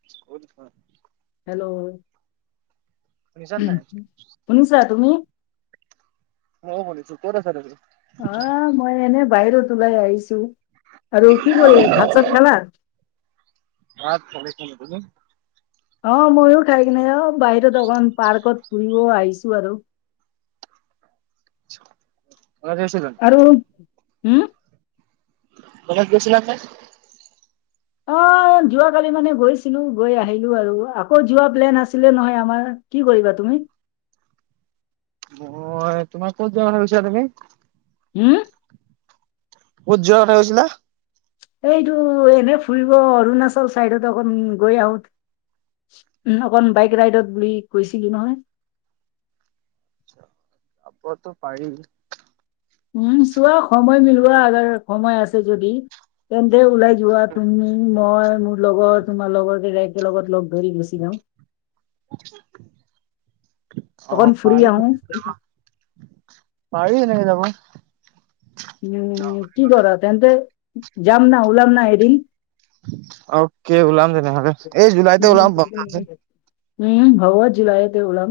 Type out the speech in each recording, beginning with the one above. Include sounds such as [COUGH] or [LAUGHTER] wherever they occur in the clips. [UNINTELLIGIBLE] Hello শুনিছা তুমি? মই শুনিছো। ক'ত আছা তুমি? অ' মই এনে বাহিৰত ওলাই আহিছো। আৰু কি কৰি, ভাত চাত খালা? ভাত বনাই থলো, তুমি? অ' ময়ো খাই কিনে অ' বাহিৰত অকমান পাৰ্কত ফুৰিব আহিছো আৰু। [UNINTELLIGIBLE] আৰু হু? ক'বাত গৈছিলা নে? অ' যোৱাকালি মানে গৈছিলো গৈ আহিলো আৰু, আকৌ যোৱা প্লেন আছিলে নহয় আমাৰ কি কৰিবা তুমি হয় তোমাৰ ক'ত যাব ভাবিছা তুমি। উম। ক'ত যোৱা কথা কৈছিলা? এইটো এনে ফুৰিব অৰুণাচল চাইডত অকন গৈ আহো। উম অকন বাইক ৰাইডত বুলি কৈছিলি নহয়। [UNINTELLIGIBLE] উম চোৱা সময় মিলোৱা আৰ সময় আছে যদি তেন্তে ওলাই। কা তুমি মই মোৰ লগত তোমাৰ লগৰ কেইটাকে লগত লগ দৰি গুচি যাওঁ অ' অকন ফুৰি পাৰি, আহো। পাৰি এনেকে যাব। উম কি কৰা তেন্তে যাম ন ওলাম ন এদিন। অকে ওলাম তেনেহলে এই জুলাইতে ওলাম। উম', হব জুলাইতে ওলাম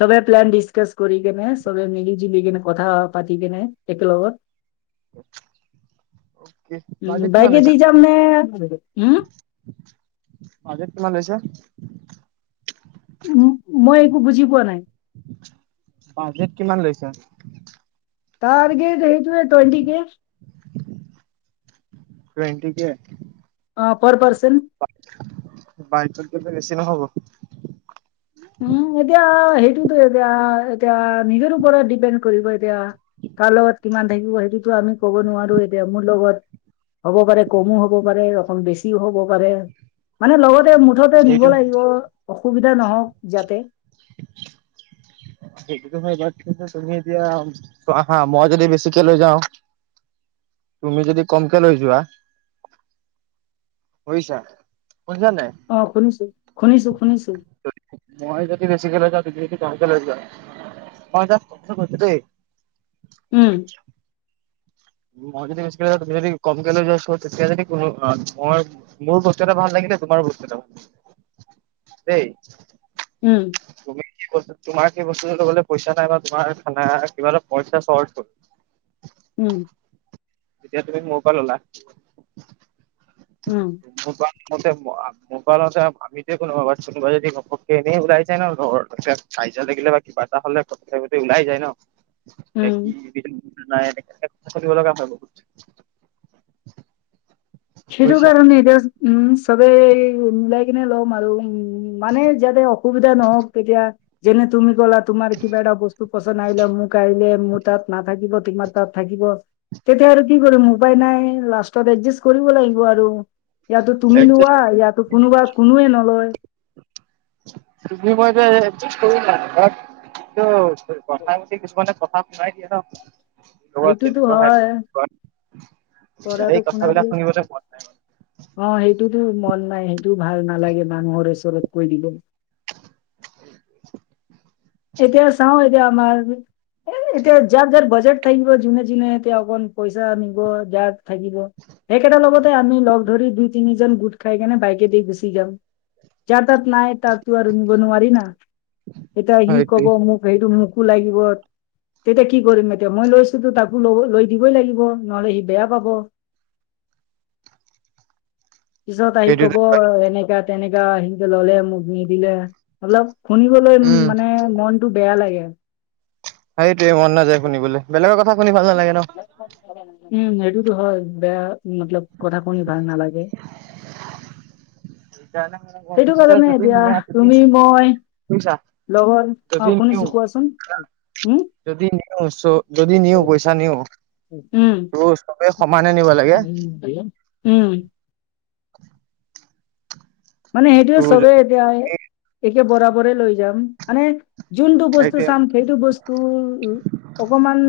সবে প্লান ডিছকছ কৰি কেনে সবে মিলি জুলি কেনে কথা পাতি কেনে একেলগত অ'কে, উ, বাজেট কিমান বাইকে লৈছা? দি যাম নে, উম? অ, দেত কিমান [UNINTELLIGIBLE] উ', মই একো বুজি পোৱা নাই। বাজেট কিমান লৈছা? তাৰগেট সেইটোৱে টুৱেণ্টিকে। টুৱেণ্টিকে অ', পৰ পাৰচন বাইকত গলে বেছি নহ'ব। উম', এতিয়া সেইটোতো এতিয়া-এতিয়া নিজৰ ওপৰত ডিপেণ্ড। কৰিব এতিয়া, কাৰ লগত কিমান থাকিব সেইটোতো আমি কব নোৱাৰো এতিয়া মোৰ লগত। হ'ব পাৰে কমো হ'ব পাৰে অকণ বেছিও হ'ব পাৰে, মানে লগতে মো মুঠতে নিব সেইটো, লাগিব অসুবিধা নহওক যাতে সেইটোতো হয় বাত তুমি এতিয়া, চোৱা হা মই যদি বেছিকে লৈ যাওঁ তুমি যদি কমকে লৈ যোৱা শুইছা, শুনিছা নাই? অ', শুনিছো, শুনিছো, শুনিছো। মই যদি বেছিকে লৈ যাও, তুমি যদি কমকে লৈ যোৱা, মই জাষ্ট কথাটো কৈছোঁ দেই উম', মই যদি বেছিকে লৈ যাওঁ, তুমি যদি কমকে লৈ যোৱা, চ তেতিয়া যদি কোনো মই মোৰো বস্তু এটা ভাল লাগিলে, তোমাৰো বস্তু এটা, দেই উম', তুমি কি বস্তু তোমাৰ কি বস্তুটো লবলে পইচা নাই বা তোমাৰ খানা কিবা এটা পইচা চৰ্ত হল। উম', তেতিয়া তুমি মোৰ পৰা ললা উম', মোৰ পা মতে মোৰ পা লওতে [UNINTELLIGIBLE] কোনোবা যদি ঘপককে ইনা ওলাই যাই ন লগৰ, কাজিয়া লাগিলে বা কিবা এটা হলে [UNINTELLIGIBLE] ওলাই যায় ন? উম। [UNINTELLIGIBLE] শুনিব লগা হয় বহুত [INAUDIBLE] সেইটো বুজিছা। কাৰণ এতিয়া উম', চবেই মিলাই কিনে লম আৰু, উম', মানে যাতে অসুবিধা নহওক তেতিয়া যেনে তুমি ক'লা তোমাৰ কিবা এটা বস্তু পচন্দ আহিলে মোক আহিলে, মোৰ তাত নাথাকিব তোমাৰ তাত থাকিব তেতিয়া আৰু কি কৰিম উপায় নাই, লাষ্টত এডজাষ্ট কৰিব লাগিব আৰু ইয়াতো তুমি লোৱা, ইয়াতো কোনোবা কোনোৱে নলয়। তুমি মই যে এডজাষ্ট কৰি লম, বাত টো কথাই পতি কিছুমানে কথা শুনাই দিয়ে ন? [UNINTELLIGIBLE] সেইটোতো তেনেকুৱা হৈ আছে, হয় বাত পঢ়াটো সেই শুনাটো কথাবিলাক শুনিবতে মন নাই অ সেইটোতো মন নাই, সেইটোও ভাল নালাগে মানুহৰ ওৰত কৈ দিব এতিয়া চাওঁ এতিয়া আমাৰ এ এতিয়া যাক যাক বাজেট থাকিব যোনে যোনে এতিয়া অকন পইচা নিব যাক থাকিব। সেই কেইটাৰ লগতে আমি লগ ধৰি দুই-তিনিজন গোট খাই কেনে বাইকে দি গুচি যাম। যাৰ তাত নাই তাৰটো আৰু নিব নোৱাৰি না। এতিয়া সি মানে। ক'ব সেইটোৱে মোক হেইটো মোকো লাগিব তেতিয়া কি কৰিম এতিয়া মই লৈছোতো তাকো লব লৈ দিবই লাগিব নহলে সি বেয়া পাব। পিছত আহি সেইটোৱে কব এনেকা তেনেকা সিনকে ললে মোক নিদিলে, অলপ শুনিবলৈ উম মানে মনতটো বেয়া লাগে। সেইটোৱে মন নাযায় শুনিবলে, বেলেগৰ কথা শুনি ভাল নালাগে ন। উম', এইটোতো হয়, বেয়া মতলব কথা শুনি ভাল নালাগে। [INAUDIBLE] সেইকাৰণে মানে মই সেইটো কৈছোঁ যে কাৰণে জুবিন এতিয়া মিঞা আছে বুলি। তুমি মই শুনিছা লগৰ, অ, শুনিছোঁ কোৱাচোন, উম যদি নিয়ছৌ যদি নিও পইচা নিও, উম তোৰ চবে সমানে নিব লাগে [INAUDIBLE] উম মানে সেইটোয়ে তোৰ চবে যদি এতিয়াএ, একে বৰাবৰে লৈ যাম, মানে যোনটো বস্তু সেইটোৱে চাম সেইটো বস্ তোৰ-ওৰ, অকমান,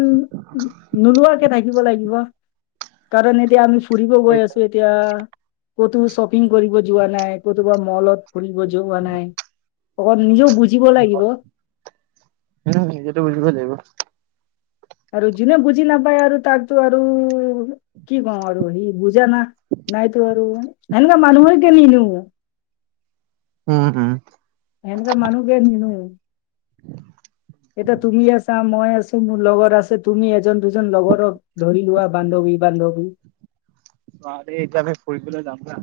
নোলোৱাকে থাকিব লাগিব কাৰণ এতিয়া আমি ফুৰিব গৈ আছো এতিয়া, ক'তো শ্বপিং কৰিব যোৱা নাই। কতোবা মলত ফুৰিব যোৱা নাই, অকন নিজেও বুজিব লাগিব। উম, নিজেটো বুজিব লাগিব। আৰু যোনে বুজি নাপায় আৰু তাকতো আৰু কি কওঁ আৰু সি বুজা না, নাইটো আৰু সেনেকুৱা মানুহৰকে নি-নিও। উম-উম, এনেকুৱা মানুহকে নি-নিও। এতিয়া তুমি আছা মই আছোঁ মোৰ লগৰ আছে তুমি এজন দুজন লগৰক ধৰি লোৱা বান্ধৱী-বান্ধৱী অ দেই এইতু আমি ফুৰিবলৈ যাম হা,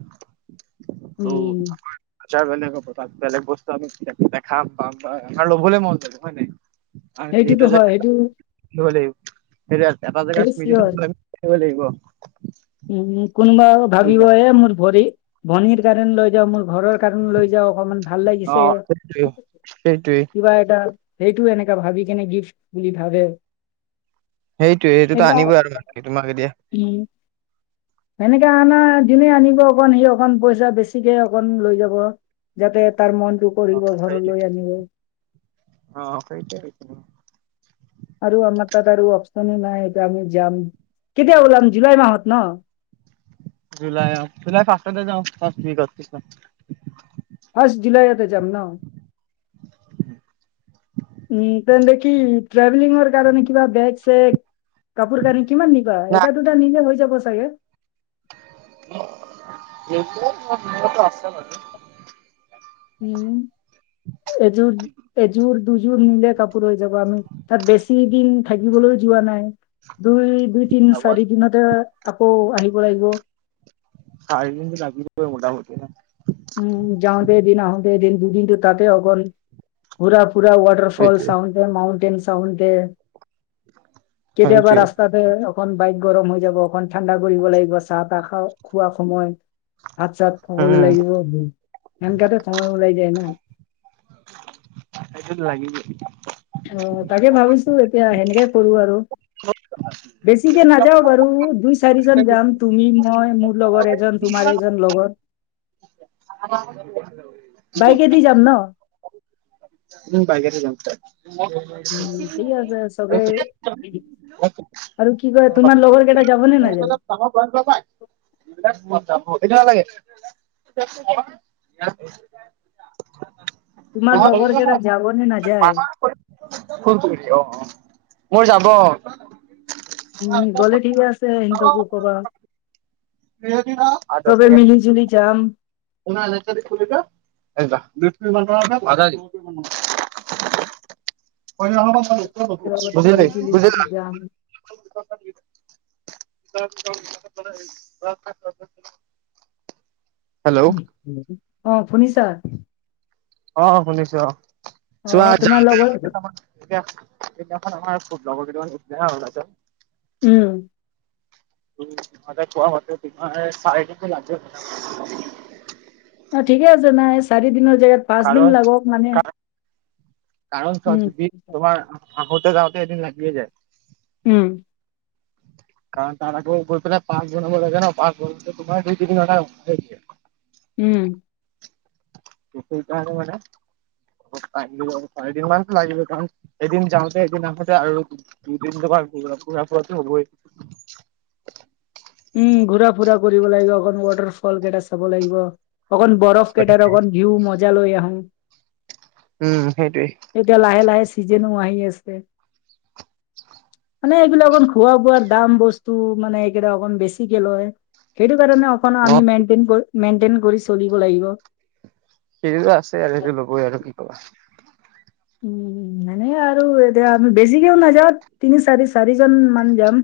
তু উম আচ্ছা বেলেগৰ বতাহ বেলেগ বস্তু আমি একো নেখাম আমাৰ, আমাৰ ল'বলৈ মন যাব হয় নাই? আৰু সেইটোতো সেইটো যেন হয় কিবা, নহ'লে এইবোৰ এতিয়া এটা জেগা সেইটো স্মৃতিটো থাকিব লাগিব, থাকিব লাগিব উম-উম কোনোবা আকৌ ভাবিব এ মোৰ ভৰি, ভনীৰ কাৰণে লৈ যাওঁ মোৰ ঘৰৰ কাৰণ লৈ যাওঁ অকমান ভাল অ লাগিছে, সেইটোৱে ঠিক আছে, সেইটোৱে কিবা এটা সেইটো এনেকা ভাবি কেনে গিফ্ট, বুলি ভাবে। সেইটোৱে, সেইটোতো এটা আনিবই আৰু মানুহে তোমাক এতিয়া উম সেনেকে আনা দিনে আনিব অকণ সি অকণ পইচা বেছিকে অকন লৈ যাব। যাতে তাৰ মনটো অ কৰিব সেইটোৱে ঘৰলৈ আনিব। অ, সেইটোৱে বেষ্ট তোমাৰ। আৰু আমাৰ তাত আৰু অপচনে নাই এতিয়া আমি যাম, কেতিয়া ওলাম? জুলাই মাহত ন? জুলাই অ, জুলাই ফাষ্টতে যাওঁ ফাষ্ট ৱিকত কিষ্ণ। ফাৰ্ষ্ট জুলাইয়তে যাম ন? উম তেন্তে কি ট্ৰাভেলিংৰ কাৰণে কিবা বেগ-চেগ কাপোৰ-কানি কিমান নিবা নাই এটা-দুটা নিলে হৈ যাব চাগে? দেইটতো মোৰ মনত আছে বাৰু উম, এযুৰ, এযুৰ দুযোৰ নিলে কাপোৰ হৈ যাব আমি, তাত বেছি দিন থাকিবলৈ যোৱা নাই। দুই, বাৰু দুই-তিন-চাৰি দিনতে, আকৌ আহিব লাগিব। চাৰি দিনতো লাগিবই মোটা-মোটি ন? উম, যাওঁতেদিন আহোতে এদিন দুদিনটো তাতে অকল, ঘুৰা-ফুৰা ৱাটাৰ ফল সেইটোৱে চাওঁনটেন-মাউনতেন চাওঁতে, কেতিয়াবা সেইটোৱে ৰাস্তাত। তে, অকন বাইক গৰম হৈ যাব অকন ঠাণ্ডা কৰিব লাগিব চাহ-তাহ খাওঁ, খোৱা সময়ইত। ভাত-চাত খাবলৈ উম লাগিব হয়, সেনকেতো সময় ওলাই যায় না সেইটোত লাগিবই। অ, তাকে ভাবিছো এতিয়া সেনেকে কৰো আৰু বেছিকে নাযাও বাৰু, দুই-চাৰিজন যাম। তুমি মই মোৰ লগৰ এজন তোমাৰ এজন লগৰ। [UNINTELLIGIBLE] বাইকে দি যাম ন। উম, বাগেৰে যাম। উ, থিক আছে চবে আৰু কি কয় তোমাৰ লগৰ কেইটা যাব নে নাযায়। গ, বি ম যাম কেইটা লাগে। [INAUDIBLE] [INAUDIBLE] অ, তোমাৰ লগৰ কেইটা যাব নে নাযায় অ, মোৰ যাব। গ'লে ঠিক আছে এহত কো ক'বা। চেব মিলি জুলি যাম। [UNINTELLIGIBLE] হ'ব চ মিলি বুজিলি জুলি বুজিলা। যাম [UNINTELLIGIBLE] হেল্ল' অ, সুনিচা। অ, শুনিছো অ, অ চোৱা তোমাৰ লগৰ এতিয়া সেইদিনাখন আমাৰ ফুট লগৰ কেইটান আহিছিলে হা ওলাইছে। উম, [UNINTELLIGIBLE] অ, ঠিকে আছে নাই চাৰিদিনৰ জেগাত পাঁচ কাৰণ দিন লাগক মানে। কাৰণ চোৱা উম তোমাৰ আহোতে জাওতে এদিন লাগে যায়। উম, কাৰণ তাৰ আকৌ গৈ পেলাই পাঁচ বনাব লাগে ন পাঁচ বন তোমাৰ দুই তিনি। উম, সেই, কাৰণ মানে। চাৰিদিন মত লাগিব কাৰণ এদিন যাওঁতে এদিন আহোতে আৰু। দুদিন তোমাৰ ঘোৰা ফোৰাটো হ'বই। উম, ঘূৰা ফুৰা কৰিব লাগিব অক ৱাটাৰ ফল কেইটা চাব লাগিব অকণ বৰফ। চ, কেইটাৰ অকণ ভিউ মজা লৈ আহো। উম, সেইটোৱেই। এতিয়া লাহে লাহে চিজনো আহি আছে। মানে এইবিলাক অকণ খোৱা বোৱাৰ দাম বস্তু মানে এইকেইটা অকণ। বেছি কে লয় সেইটো কাৰণে অকন‌ অ আমি মেনটেন কৰি চলিব লাগিব। সেৰিতো আছে আৰু সেইটো ল'বই আৰু কি ক'বা উম, উম, এনে আৰু এতিয়া আমি বেছিকেও নাযাত তিনি চাৰি চাৰি জন মান যাম।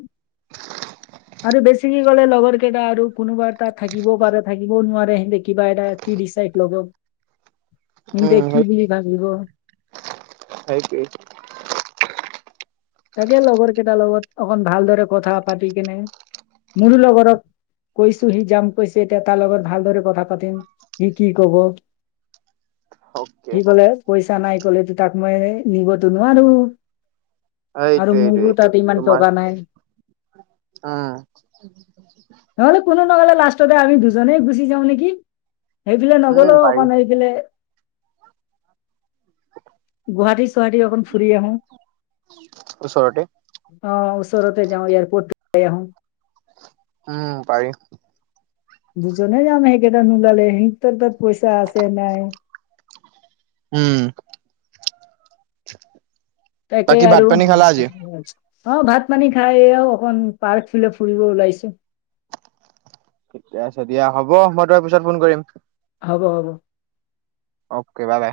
আৰু বেছিক কি ক'লে লগৰ কেইটা আৰু কোনোবাৰ তাত থাকিবও পাৰে থাকিবও নোৱাৰে সিহতে কিবা এটা। কি ডিচাইড লব কি বুলি ভাবিব। সেইটোৱেই। তাকে লগৰ কেইটাৰ লগত অক ভালদৰে কথা পাতি কেনে। মোৰো লগৰত কৈছোহি যাম। কৈছে এতিয়া তাৰ লগত ভালদৰে কথা পাতিম সি কি কব। অকে সি ক'লে পইচা নাই ক'লেতো তাক মই নিবতো নোৱাৰো। আৰু সেইটোৱেই মোৰো তাত ইমান উম। টকা নাই নহ'লে কোনো নহ'লে লাষ্টতে আমি দুজনেই গুচি যাওঁ নেকি? সেইফালে উম নগলোওঁ পাৰি অকণ সেই গে গুৱাহাটী চুৱাহাৰী অকণ ফুৰি আহোঁ। ওচৰতেই। অ', ওচৰতে যাওঁ এয়াৰপৰ্টাই আহোঁ। উম, পাৰি। দুজনে যাম সেইকেইটা নোলালে সিহঁতৰ তাত পইচা আছে নাই। উম। তাকে বাকী ভাত আৰু। পানী খালা আজি? অ', ভাত পানী খাই আৰু অকন পাৰ্ক ফুলে ফুৰিব ওলাইছো। ঠিকে আছে দিয়া হ'ব মই তোক পিছত ফোন কৰিম। হ'ব, হ'ব। অকে বাই, বাই।